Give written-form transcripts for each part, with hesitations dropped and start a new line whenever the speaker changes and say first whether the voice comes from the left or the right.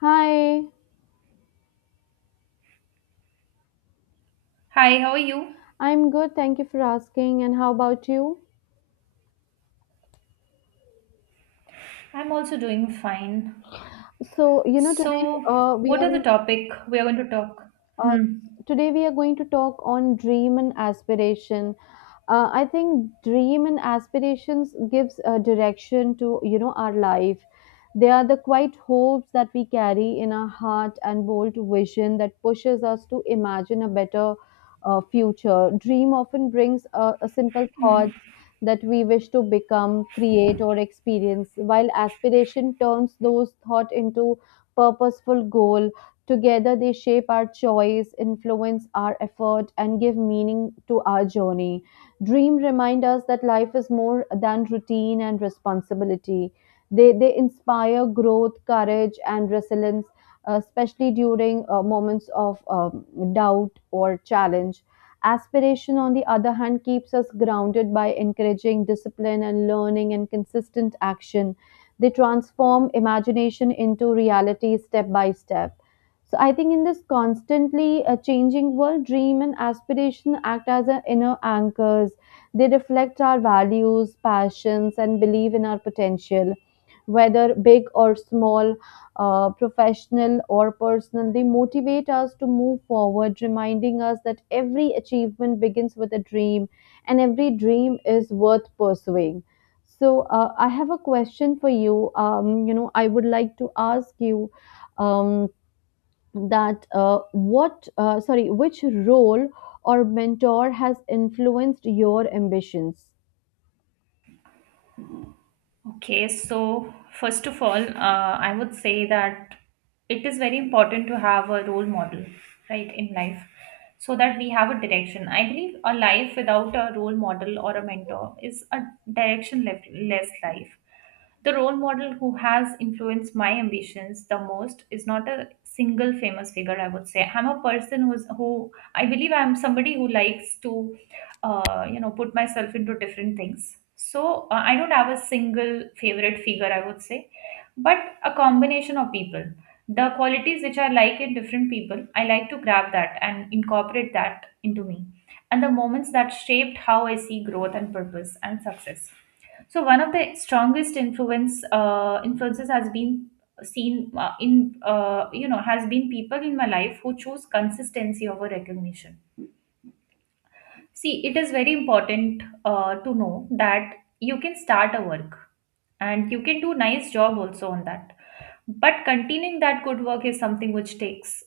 left: Hi,
right: Hi, how are you?
left: I'm good. Thank you for asking. And how about you?
right: I'm also doing fine.
left: Today
right: So,
left: we
right: what are the
left: are
right: topic we are going to talk?
left: Uh,
right: Hmm.
left: today we are going to talk on dream and aspiration. I think dream and aspirations gives a direction to our life. They are the quiet hopes that we carry in our heart and bold vision that pushes us to imagine a better future. Dream often brings a simple thoughts
right: Mhm.
left: that we wish to become, create, or experience, while aspiration turns those thoughts into purposeful goal. Together, they shape our choice, influence our effort, and give meaning to our journey. Dream remind us that life is more than routine and responsibility. They inspire growth, courage, and resilience, especially during moments of doubt or challenge. Aspiration, on the other hand, keeps us grounded by encouraging discipline and learning and consistent action. They transform imagination into reality step by step. So I think in this constantly changing world, dream and aspiration act as our inner anchors. They reflect our values, passions, and belief in our potential. Whether big or small, professional or personal, they motivate us to move forward, reminding us that every achievement begins with a dream and every dream is worth pursuing. So, I have a question for you. I would like to ask you. Um, that what sorry Which role or mentor has influenced your ambitions?
right: Okay, so first of all, I would say that it is very important to have a role model, right, in life, so that we have a direction. I believe a life without a role model or a mentor is a directionless life. The role model who has influenced my ambitions the most is not a single famous figure, I would say. I'm a person who I believe I'm somebody who likes to put myself into different things, so I don't have a single favorite figure, I would say, but a combination of people. The qualities which I like in different people, I like to grab that and incorporate that into me, and the moments that shaped how I see growth and purpose and success. So one of the strongest influences has been seen in you know has been people in my life who choose consistency over recognition. See, it is very important to know that you can start a work and you can do nice job also on that. But continuing that good work is something which takes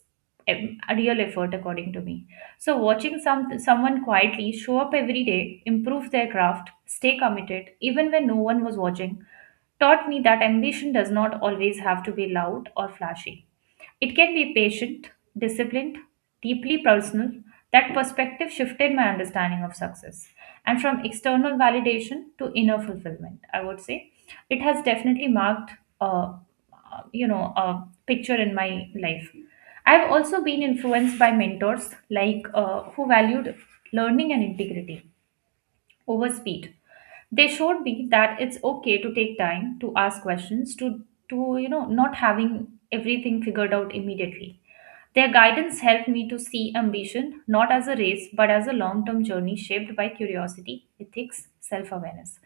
right: a real effort, according to me. So watching someone quietly show up every day, improve their craft, stay committed even when no one was watching, taught me that ambition does not always have to be loud or flashy. It can be patient, disciplined, deeply personal. That perspective shifted my understanding of success and from external validation to inner fulfillment, I would say. It has definitely marked uh, a picture in my life. I've also been influenced by mentors like, who valued learning and integrity over speed. They showed me that it's okay to take time to ask questions, to not having everything figured out immediately. Their guidance helped me to see ambition not as a race but as a long term journey shaped by curiosity, ethics, self awareness.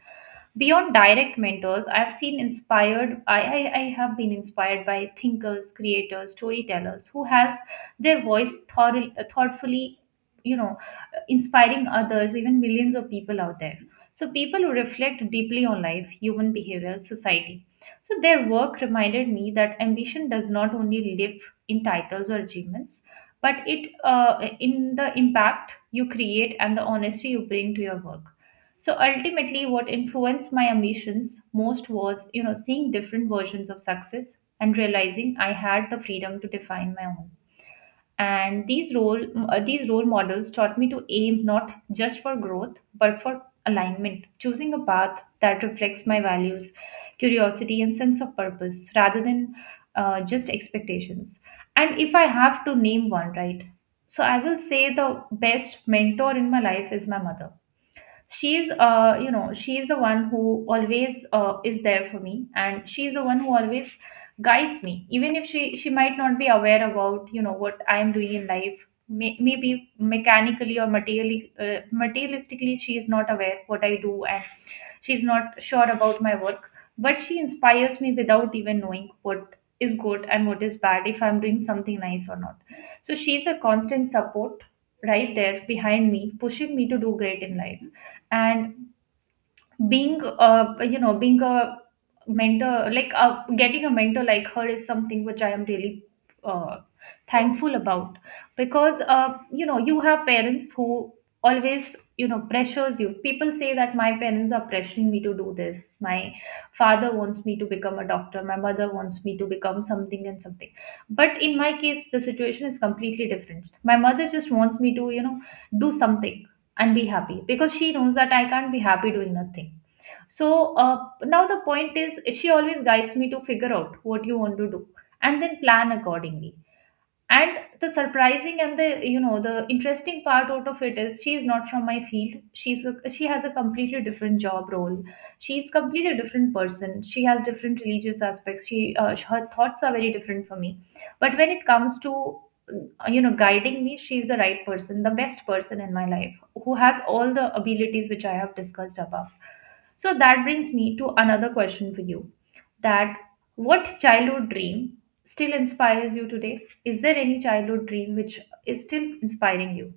right: Beyond direct mentors, I've seen inspired, I have been inspired by thinkers, creators, storytellers who has their voice thorough, thoughtfully, you know, inspiring others, even millions of people out there. So, people who reflect deeply on life, human behavior, society. So, their work reminded me that ambition does not only live in titles or achievements, but it, in the impact you create and the honesty you bring to your work. So ultimately, what influenced my ambitions most was, you know, seeing different versions of success and realizing I had the freedom to define my own. And these role models taught me to aim not just for growth but for alignment, choosing a path that reflects my values, curiosity and sense of purpose, rather than just expectations. And if I have to name one, right, so I will say the best mentor in my life is my mother. She's uh you know she's the one who always is there for me, and she's the one who always guides me, even if she might not be aware about, you know, what I'm doing in life. Maybe mechanically or materially materialistically she is not aware what I do, and she's not sure about my work, but she inspires me without even knowing what is good and what is bad, if I'm doing something nice or not. So she's a constant support right there behind me, pushing me to do great in life. And being you know being a mentor like getting a mentor like her is something which I am really uh, thankful about, because, you know, you have parents who always, you know, pressures you. People say that my parents are pressuring me to do this. My father wants me to become a doctor, my mother wants me to become something and something. But in my case the situation is completely different. My mother just wants me to, you know, do something and be happy, because she knows that I can't be happy doing nothing. So now the point is, she always guides me to figure out what you want to do and then plan accordingly. And the surprising and the, you know, the interesting part out of it is, she is not from my field. She has a completely different job role, she's completely different person, she has different religious aspects. She Her thoughts are very different from me, but when it comes to guiding me, she's the right person, the best person in my life, who has all the abilities which I have discussed above. So that brings me to another question for you, that what childhood dream still inspires you today? Is there any childhood dream which is still inspiring you?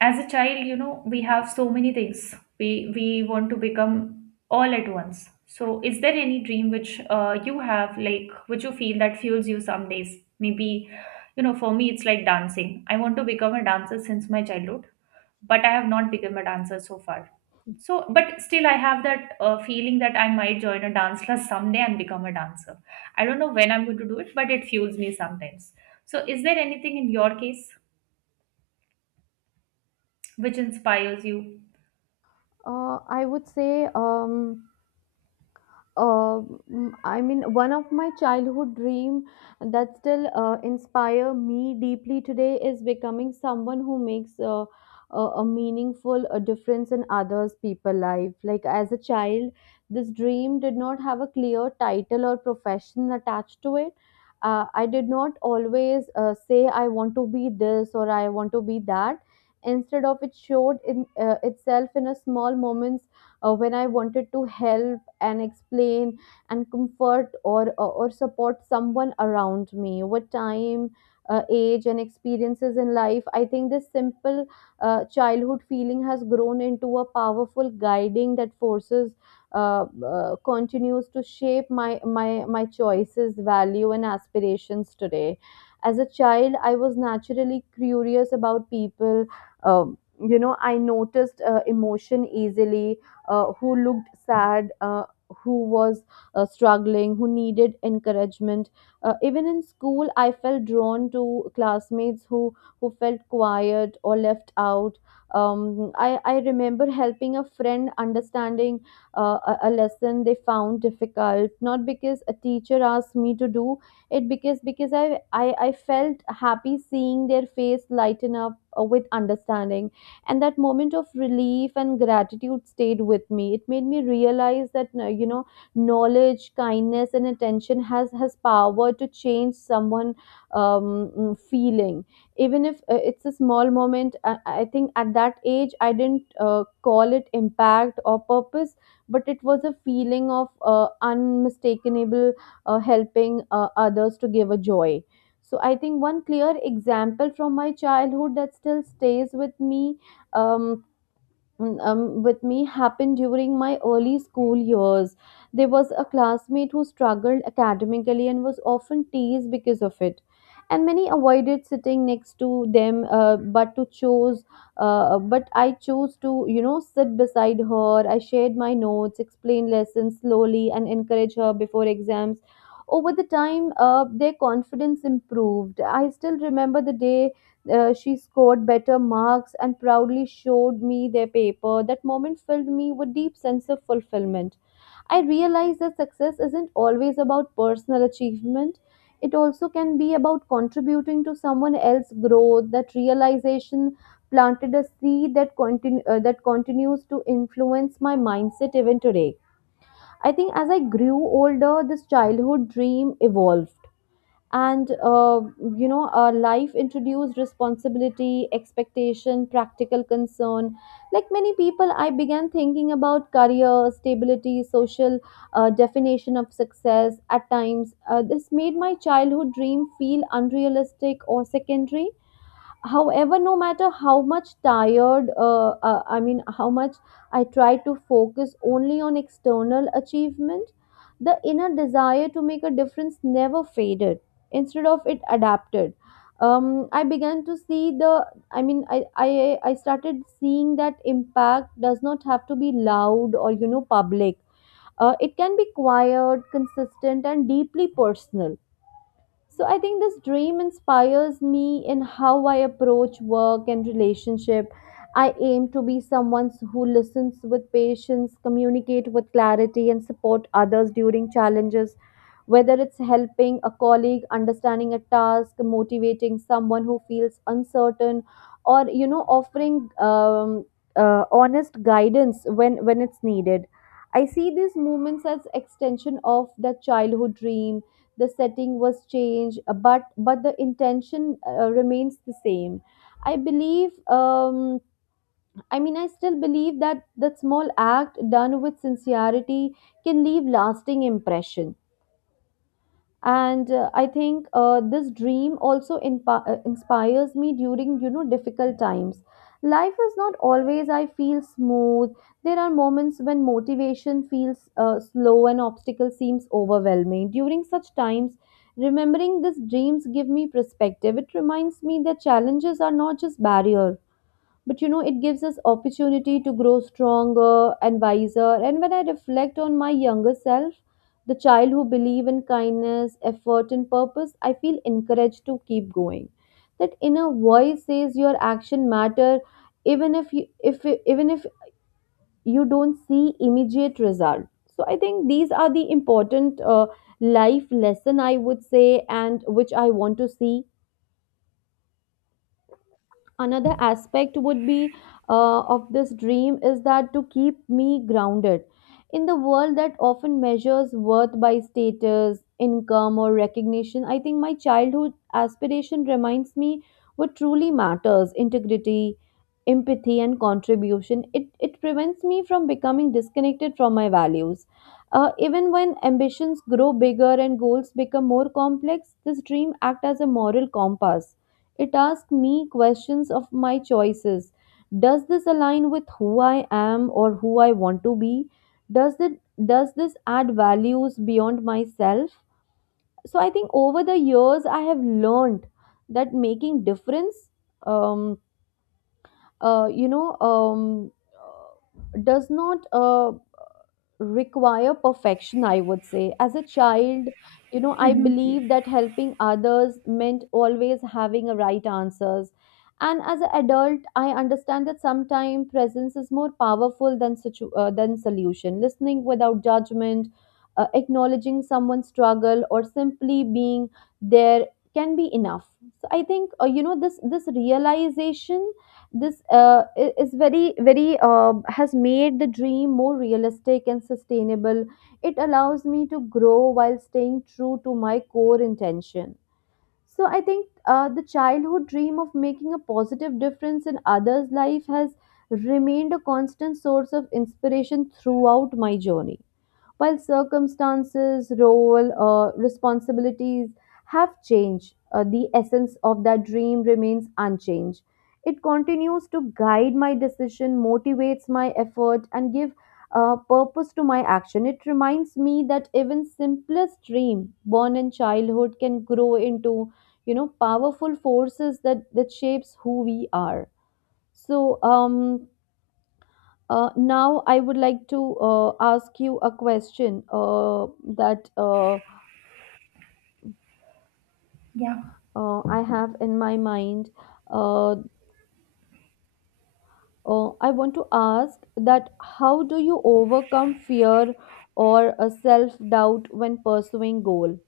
right: As a child, you know, we have so many things we want to become all at once. So is there any dream which you have, like, which you feel that fuels you some days? Maybe, you know, for me it's like dancing. I want to become a dancer since my childhood, but I have not become a dancer so far. So, but still I have that feeling that I might join a dance class someday and become a dancer. I don't know when I'm going to do it, but it fuels me sometimes. So is there anything in your case which inspires you?
left: I would say uh, I mean, one of my childhood dream that still inspire me deeply today is becoming someone who makes a meaningful difference in others' people life. Like as a child, this dream did not have a clear title or profession attached to it. I did not always say I want to be this or I want to be that. Instead of it showed in itself in a small moments when I wanted to help and explain and comfort or support someone around me. Over time, age and experiences in life, I think this simple childhood feeling has grown into a powerful guiding that forces continues to shape my choices, value, and aspirations today. As a child I was naturally curious about people. I noticed emotion easily, who looked sad, who was struggling, who needed encouragement. Even in school, I felt drawn to classmates who felt quiet or left out. I remember helping a friend understanding a lesson they found difficult, not because a teacher asked me to do it, because I felt happy seeing their face lighten up with understanding. And that moment of relief and gratitude stayed with me. It made me realize that, knowledge, kindness, and attention has power to change someone feeling, even if it's a small moment. I think at that age I didn't call it impact or purpose, but it was a feeling of unmistakable helping others to give a joy. So I think one clear example from my childhood that still stays um, with me happened during my early school years. There was a classmate who struggled academically and was often teased because of it. And many avoided sitting next to them, but I chose to, sit beside her. I shared my notes, explained lessons slowly, and encouraged her before exams. Over the time, their confidence improved. I still remember the day she scored better marks and proudly showed me their paper. That moment filled me with deep sense of fulfillment. I realized that success isn't always about personal achievement. It also can be about contributing to someone else's growth. That realization planted a seed that continues to influence my mindset even today. I think as I grew older, this childhood dream evolved, and life introduced responsibility, expectation, practical concern. Like many people, I began thinking about career, stability, social definition of success. At times this made my childhood dream feel unrealistic or secondary. However, no matter how much tired I mean how much I try to focus only on external achievement, the inner desire to make a difference never faded. Instead of it adapted. Um, I began to see the I mean I started seeing that impact does not have to be loud or, public. It can be quiet, consistent, and deeply personal. So I think this dream inspires me in how I approach work and relationship. I aim to be someone who listens with patience, communicate with clarity, and support others during challenges. Whether it's helping a colleague understanding a task, motivating someone who feels uncertain, or, offering honest guidance when it's needed. I see these moments as extension of the childhood dream. The setting was changed, but the intention remains the same. I believe, um, I still believe that small act done with sincerity can leave lasting impression. And I think this dream also inspires me during, difficult times. Life is not always, I feel, smooth. There are moments when motivation feels slow and obstacle seems overwhelming. During such times, remembering these dreams give me perspective. It reminds me that challenges are not just barriers, but, it gives us opportunity to grow stronger and wiser. And when I reflect on my younger self, the child who believe in kindness, effort, and purpose, I feel encouraged to keep going. That inner voice says your action matter, even if you if even if you don't see immediate result. So I think these are the important life lesson, I would say, and which I want to see. Another aspect would be of this dream is that to keep me grounded in the world that often measures worth by status, income, or recognition. I think my childhood aspiration reminds me what truly matters: integrity, empathy, and contribution. It prevents me from becoming disconnected from my values. Even when ambitions grow bigger and goals become more complex, this dream acts as a moral compass. It asks me questions of my choices. Does this align with who I am or who I want to be? Does it does this add values beyond myself? So I think over the years I have learned that making difference um, uh, you know um, does not require perfection. I would say as a child, I
right: Mhm.
left: believe that helping others meant always having a right answers, and as an adult I understand that sometimes presence is more powerful than solution. Listening without judgment, acknowledging someone's struggle, or simply being there can be enough. So I think, this realization, is very very has made the dream more realistic and sustainable. It allows me to grow while staying true to my core intention. So I think the childhood dream of making a positive difference in others life has remained a constant source of inspiration throughout my journey. While circumstances, role, responsibilities have changed, the essence of that dream remains unchanged. It continues to guide my decision, motivates my effort, and give purpose to my action. It reminds me that even simplest dream born in childhood can grow into, powerful forces that shapes who we are. So, now, I would like to ask you a question, that
right: Yeah.
left: I have in my mind. Uh, I want to ask that how do you overcome fear or self-doubt when pursuing goal?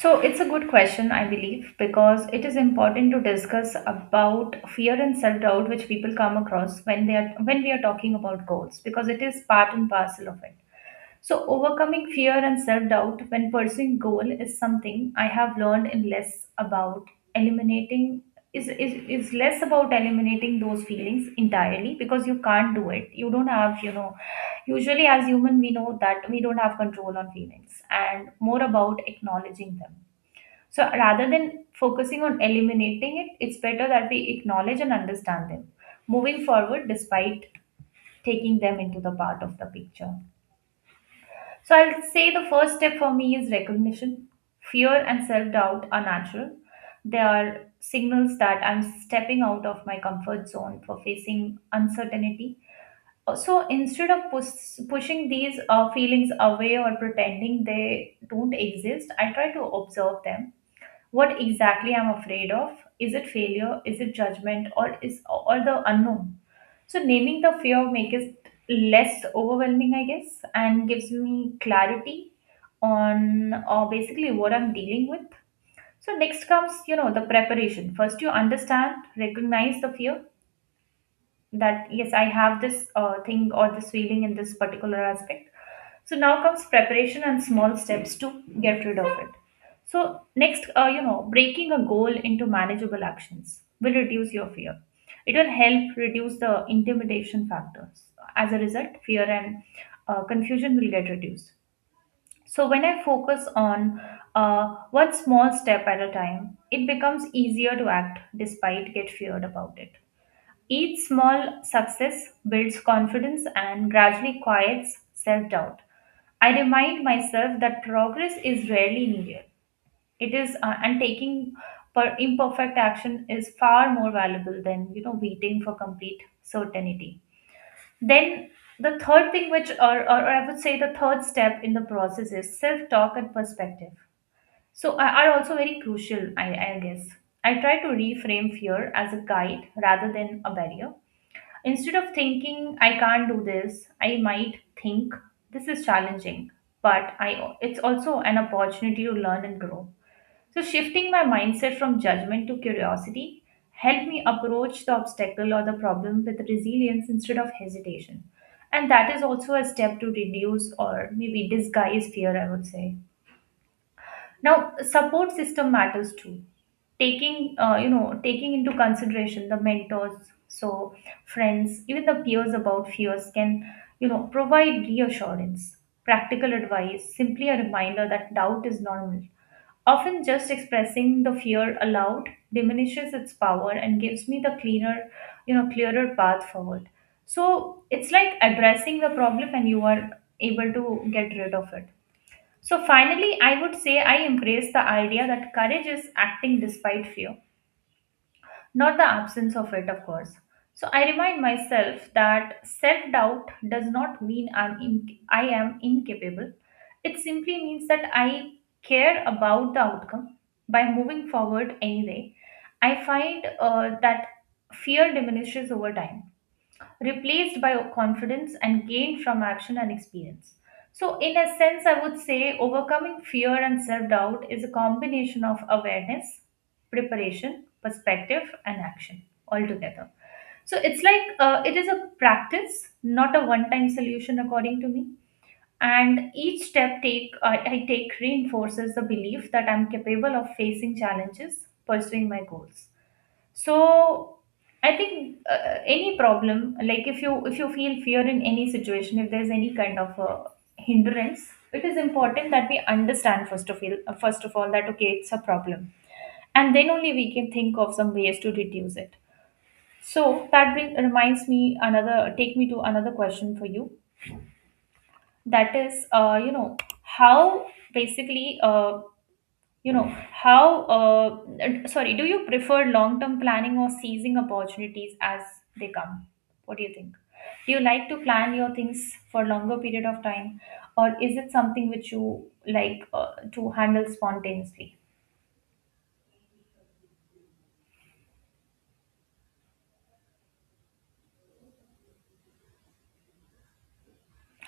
right: So it's a good question, I believe, because it is important to discuss about fear and self-doubt which people come across when they are when we are talking about goals, because it is part and parcel of it. So, overcoming fear and self doubt when pursuing goal is something I have learned in, less about eliminating. Is less about eliminating those feelings entirely, because you can't do it. You don't have, you know. Usually, as human, we know that we don't have control on feelings, and more about acknowledging them. So, rather than focusing on eliminating it, it's better that we acknowledge and understand them, moving forward despite, taking them into the part of the picture. So I'll say the first step for me is recognition. Fear and self doubt are natural. They are signals that I'm stepping out of my comfort zone for facing uncertainty. So instead of pushing these feelings away or pretending they don't exist, I try to observe them, what exactly I'm afraid of. Is it failure? Is it judgment? Or is, or the unknown? So naming the fear makes it less overwhelming, I guess, and gives me clarity on, basically what I'm dealing with. So next comes, you know, the preparation. First, you understand, recognize the fear, that yes, I have this thing or this feeling in this particular aspect. So now comes preparation and small steps to get rid of it. So next, you know, breaking a goal into manageable actions will reduce your fear. It will help reduce the intimidation factors. As a result, fear and confusion will get reduced. So when I focus on one small step at a time, it becomes easier to act despite get feared about it. Each small success builds confidence and gradually quiets self doubt. I remind myself that progress is rarely linear. It is, and taking per imperfect action is far more valuable than, you know, waiting for complete certainty. Then the third thing, which or I would say the third step in the process is self-talk and perspective. So are also very crucial, I guess. I try to reframe fear as a guide rather than a barrier. Instead of thinking, I can't do this, I might think, this is challenging, but it's also an opportunity to learn and grow. So, shifting my mindset from judgment to curiosity helped me approach the obstacle or the problem with resilience instead of hesitation. And that is also a step to reduce or maybe disguise fear, I would say. Now support system matters too. Taking, you know, taking into consideration the mentors, so friends, even the peers, about fears can, you know, provide reassurance, practical advice, simply a reminder that doubt is normal. Often just expressing the fear aloud diminishes its power and gives me the cleaner, you know, clearer path forward. So it's like addressing the problem and you are able to get rid of it. So finally, I would say I embrace the idea that courage is acting despite fear, not the absence of it, of course. So I remind myself that self-doubt does not mean I am incapable. It simply means that I care about the outcome. By moving forward anyway, I find that fear diminishes over time, replaced by confidence and gained from action and experience. So, in a sense, I would say overcoming fear and self doubt is a combination of awareness, preparation, perspective, and action altogether. So, it's like it is a practice, not a one time solution, according to me. And each step I take reinforces the belief that I'm capable of facing challenges, pursuing my goals. So I think any problem, like if you feel fear in any situation, if there's any kind of hindrance it is important that we understand first of all that okay, it's a problem, and then only we can think of some ways to reduce it. So that reminds me another take me to another question for you. That is how, basically you know, how, sorry, do you prefer long term planning or seizing opportunities as they come? What do you think? Do you like to plan your things for longer period of time, or is it something which you like to handle spontaneously?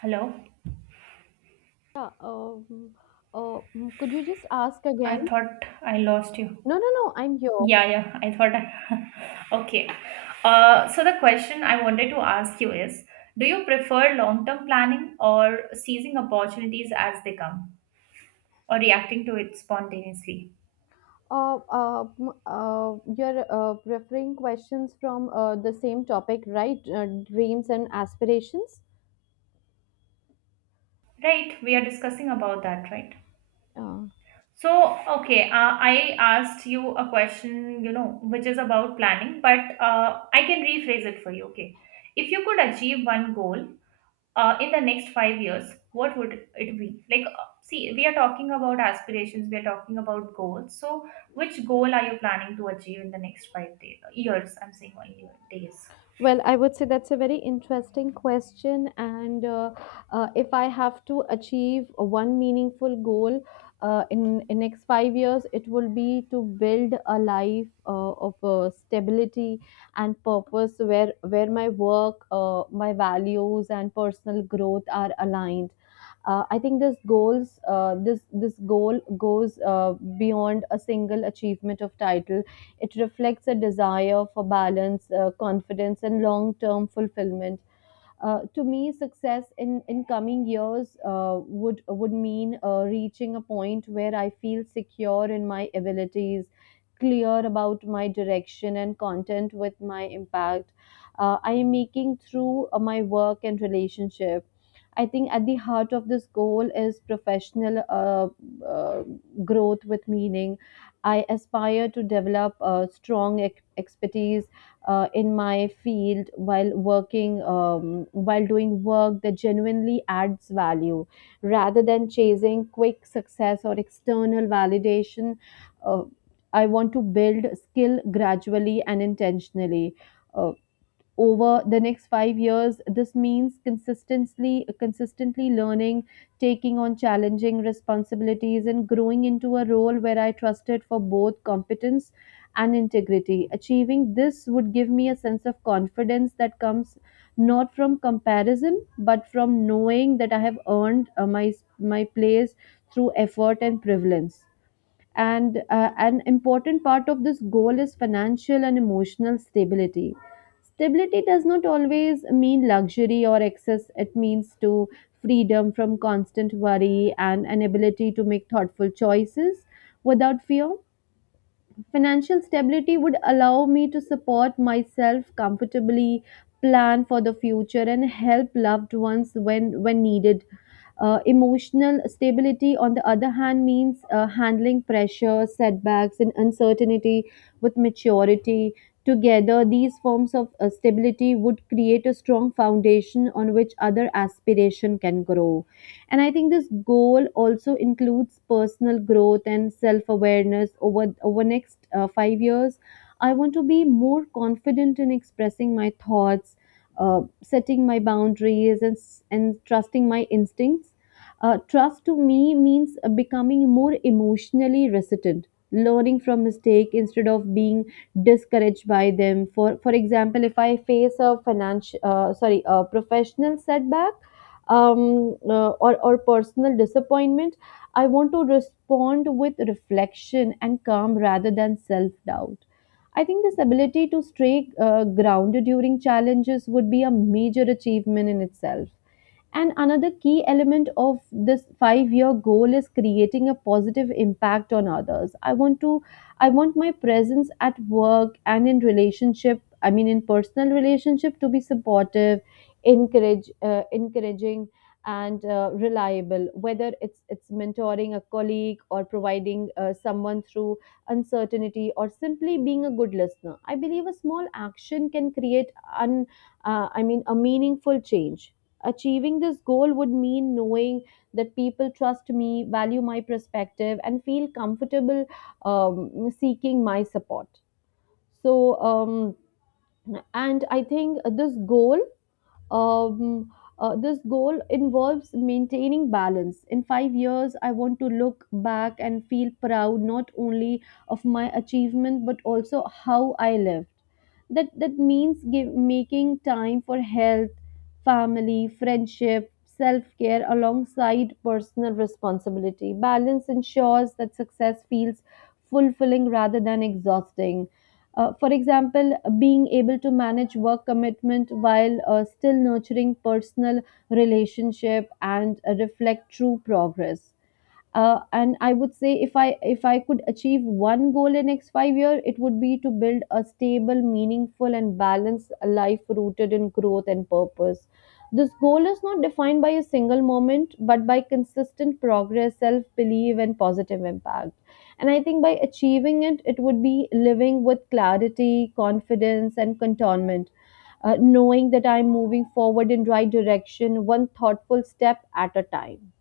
right: Hello,
left: Yeah, mm, could you just ask again?
right: I thought I lost you.
left: No, no, no, I'm here.
right: Yeah, yeah, I thought I. Okay. So the question I wanted to ask you is, do you prefer long-term planning or seizing opportunities as they come? Or reacting to it spontaneously?
left: You're referring questions from the same topic, right? Dreams and aspirations.
right: Right, we are discussing about that, right?
left: Uh,
right: So okay, I asked you a question, you know, which is about planning, but I can rephrase it for you. Okay, if you could achieve one goal in the next 5 years, what would it be? Like see, we are talking about aspirations, we are talking about goals. So which goal are you planning to achieve in the next years? I'm saying only year, days.
left: Well, I would say that's a very interesting question. And if I have to achieve one meaningful goal in next 5 years, it will be to build a life of stability and purpose, where my work, my values, and personal growth are aligned. I think this goal goes beyond a single achievement of title. It reflects a desire for balance, confidence, and long term fulfillment. To me, success in coming years would mean reaching a point where I feel secure in my abilities, clear about my direction, and content with my impact I am making through my work and relationship. I think at the heart of this goal is professional growth with meaning. I aspire to develop strong expertise in my field while working while doing work that genuinely adds value rather than chasing quick success or external validation uh, I want to build skill gradually and intentionally. Uh, Over the next 5 years, this means consistently learning, taking on challenging responsibilities, and growing into a role where I trusted for both competence and integrity. Achieving this would give me a sense of confidence that comes not from comparison but from knowing that I have earned my place through effort and prevalence. And an important part of this goal is financial and emotional stability. Stability does not always mean luxury or excess. It means to freedom from constant worry and an ability to make thoughtful choices without fear. Financial stability would allow me to support myself comfortably, plan for the future, and help loved ones when needed. Emotional stability, on the other hand, means handling pressure, setbacks, and uncertainty with maturity. Together, these forms of stability would create a strong foundation on which other aspiration can grow. And I think this goal also includes personal growth and self awareness over next 5 years. I want to be more confident in expressing my thoughts, setting my boundaries, and and trusting my instincts. Trust to me means becoming more emotionally resilient, learning from mistake instead of being discouraged by them. For example, if I face a financial, sorry, a professional setback, or personal disappointment, I want to respond with reflection and calm rather than self doubt. I think this ability to stay grounded during challenges would be a major achievement in itself. And another key element of this 5 year goal is creating a positive impact on others. I want my presence at work and in relationship, I mean, in personal relationship to be supportive, encouraging and reliable, whether it's mentoring a colleague or providing someone through uncertainty or simply being a good listener. I believe a small action can create un, I mean a meaningful change. Achieving this goal would mean knowing that people trust me, value my perspective, and feel comfortable seeking my support. So, um, and I think this goal, um, this goal involves maintaining balance. In 5 years, I want to look back and feel proud not only of my achievement but also how I lived. That means making time for health, family, friendship, self care alongside personal responsibility. Balance ensures that success feels fulfilling rather than exhausting. For example, being able to manage work commitment while still nurturing personal relationship and reflect true progress. And I would say, if I could achieve one goal in next 5 year, it would be to build a stable, meaningful, and balanced life rooted in growth and purpose. This goal is not defined by a single moment but by consistent progress, self belief, and positive impact. And I think by achieving it, it would be living with clarity, confidence, and contentment, knowing that I'm moving forward in right direction, one thoughtful step at a time.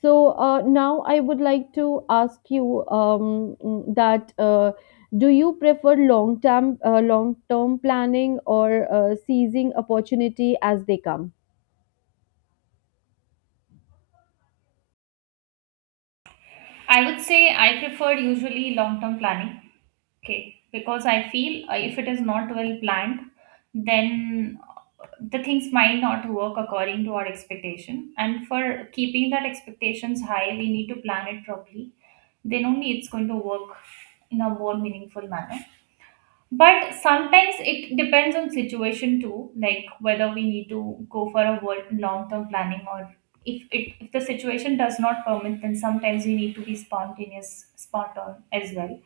left: So, now I would like to ask you, mm, that do you prefer long term, long term planning or seizing opportunity as they come?
right: I would say I prefer usually long term planning. Okay, because I feel if it is not well planned, then the things might not work according to our expectation. And for keeping that expectations high, we need to plan it properly. Then only it's going to work in a more meaningful manner. But sometimes it depends on situation too, like whether we need to go for a world long term planning, or if it if the situation does not permit, then sometimes we need to be spontaneous, spot on as well.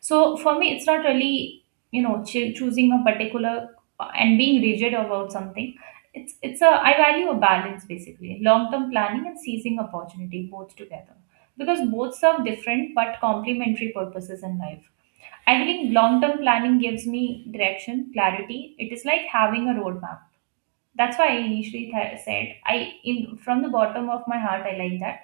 right: So for me, it's not really, you know, choosing a particular and being rigid about something. It's a, I value a balance basically, long term planning and seizing opportunity both together, because both serve different but complementary purposes in life. I think long term planning gives me direction, clarity. It is like having a roadmap, that's why I initially said I, in from the bottom of my heart I like that,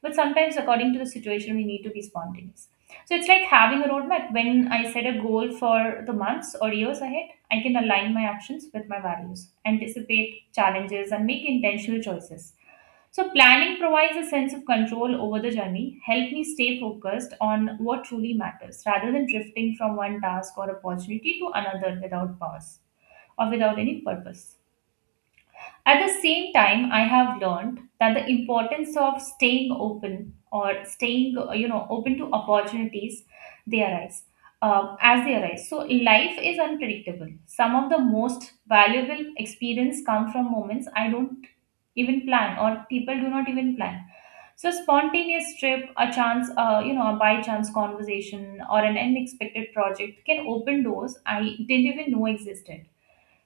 right: but sometimes according to the situation we need to be spontaneous. So it's like having a roadmap. When I set a goal for the months or years ahead, I can align my actions with my values, anticipate challenges, and make intentional choices. So planning provides a sense of control over the journey, help me stay focused on what truly matters rather than drifting from one task or opportunity to another without pause or without any purpose. At the same time, I have learned that the importance of staying open, or staying, open to opportunities they arise as they arise. So life is unpredictable. Some of the most valuable experience come from moments I don't even plan or people do not even plan. So spontaneous trip, a chance, a by chance conversation or an unexpected project can open doors I didn't even know existed.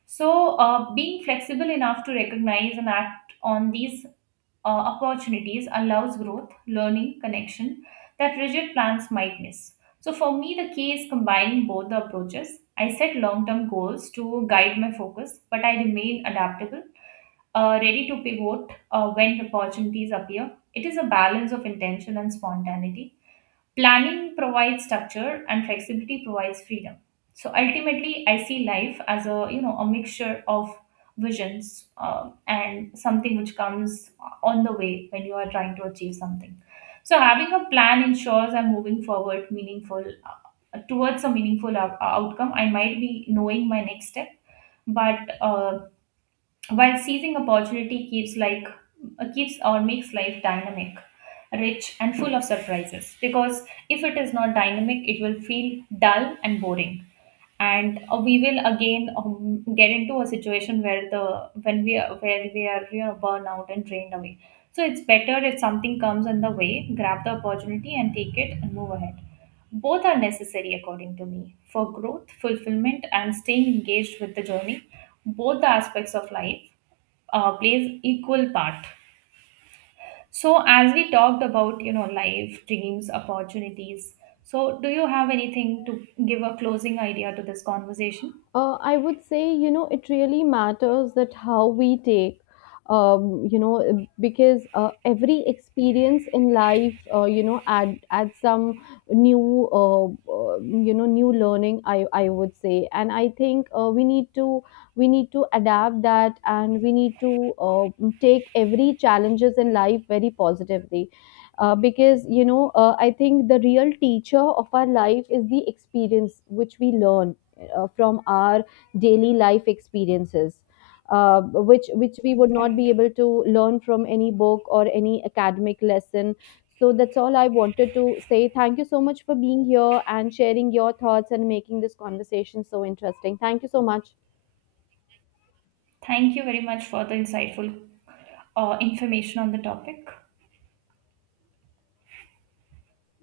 right: So, being flexible enough to recognize and act on these opportunities allows growth, learning, connection that rigid plans might miss. So, for me, the key is combining both the approaches. I set long term goals to guide my focus, but I remain adaptable, ready to pivot when opportunities appear. It is a balance of intention and spontaneity. Planning provides structure and flexibility provides freedom. So ultimately, I see life as a, you know, a mixture of visions and something which comes on the way when you are trying to achieve something. So having a plan ensures I'm moving forward meaningful towards a meaningful outcome. I might be knowing my next step, but while seizing opportunity keeps like, keeps or makes life dynamic, rich and full of surprises, because if it is not dynamic it will feel dull and boring. And we will again get into a situation where the when we are where we are, you know, burnout and drained away. So it's better if something comes in the way, grab the opportunity and take it and move ahead. Both are necessary, according to me, for growth, fulfillment, and staying engaged with the journey. Both the aspects of life plays equal part. So, as we talked about, you know, life, dreams, opportunities. So, do you have anything to give a closing idea to this conversation?
left: I would say, you know, it really matters that how we take, um, you know, uh, because every experience in life, add some new, uh, new learning, I would say. And I think we need to adapt that, and we need to take every challenges in life very positively. Because you know, I think the real teacher of our life is the experience which we learn from our daily life experiences, uh, which we would not
right: Right.
left: be able to learn from any book or any academic lesson. So that's all I wanted to say. Thank you so much for being here and sharing your thoughts and making this conversation so interesting. Thank you so much.
right: Thank you very much for the insightful information on the topic.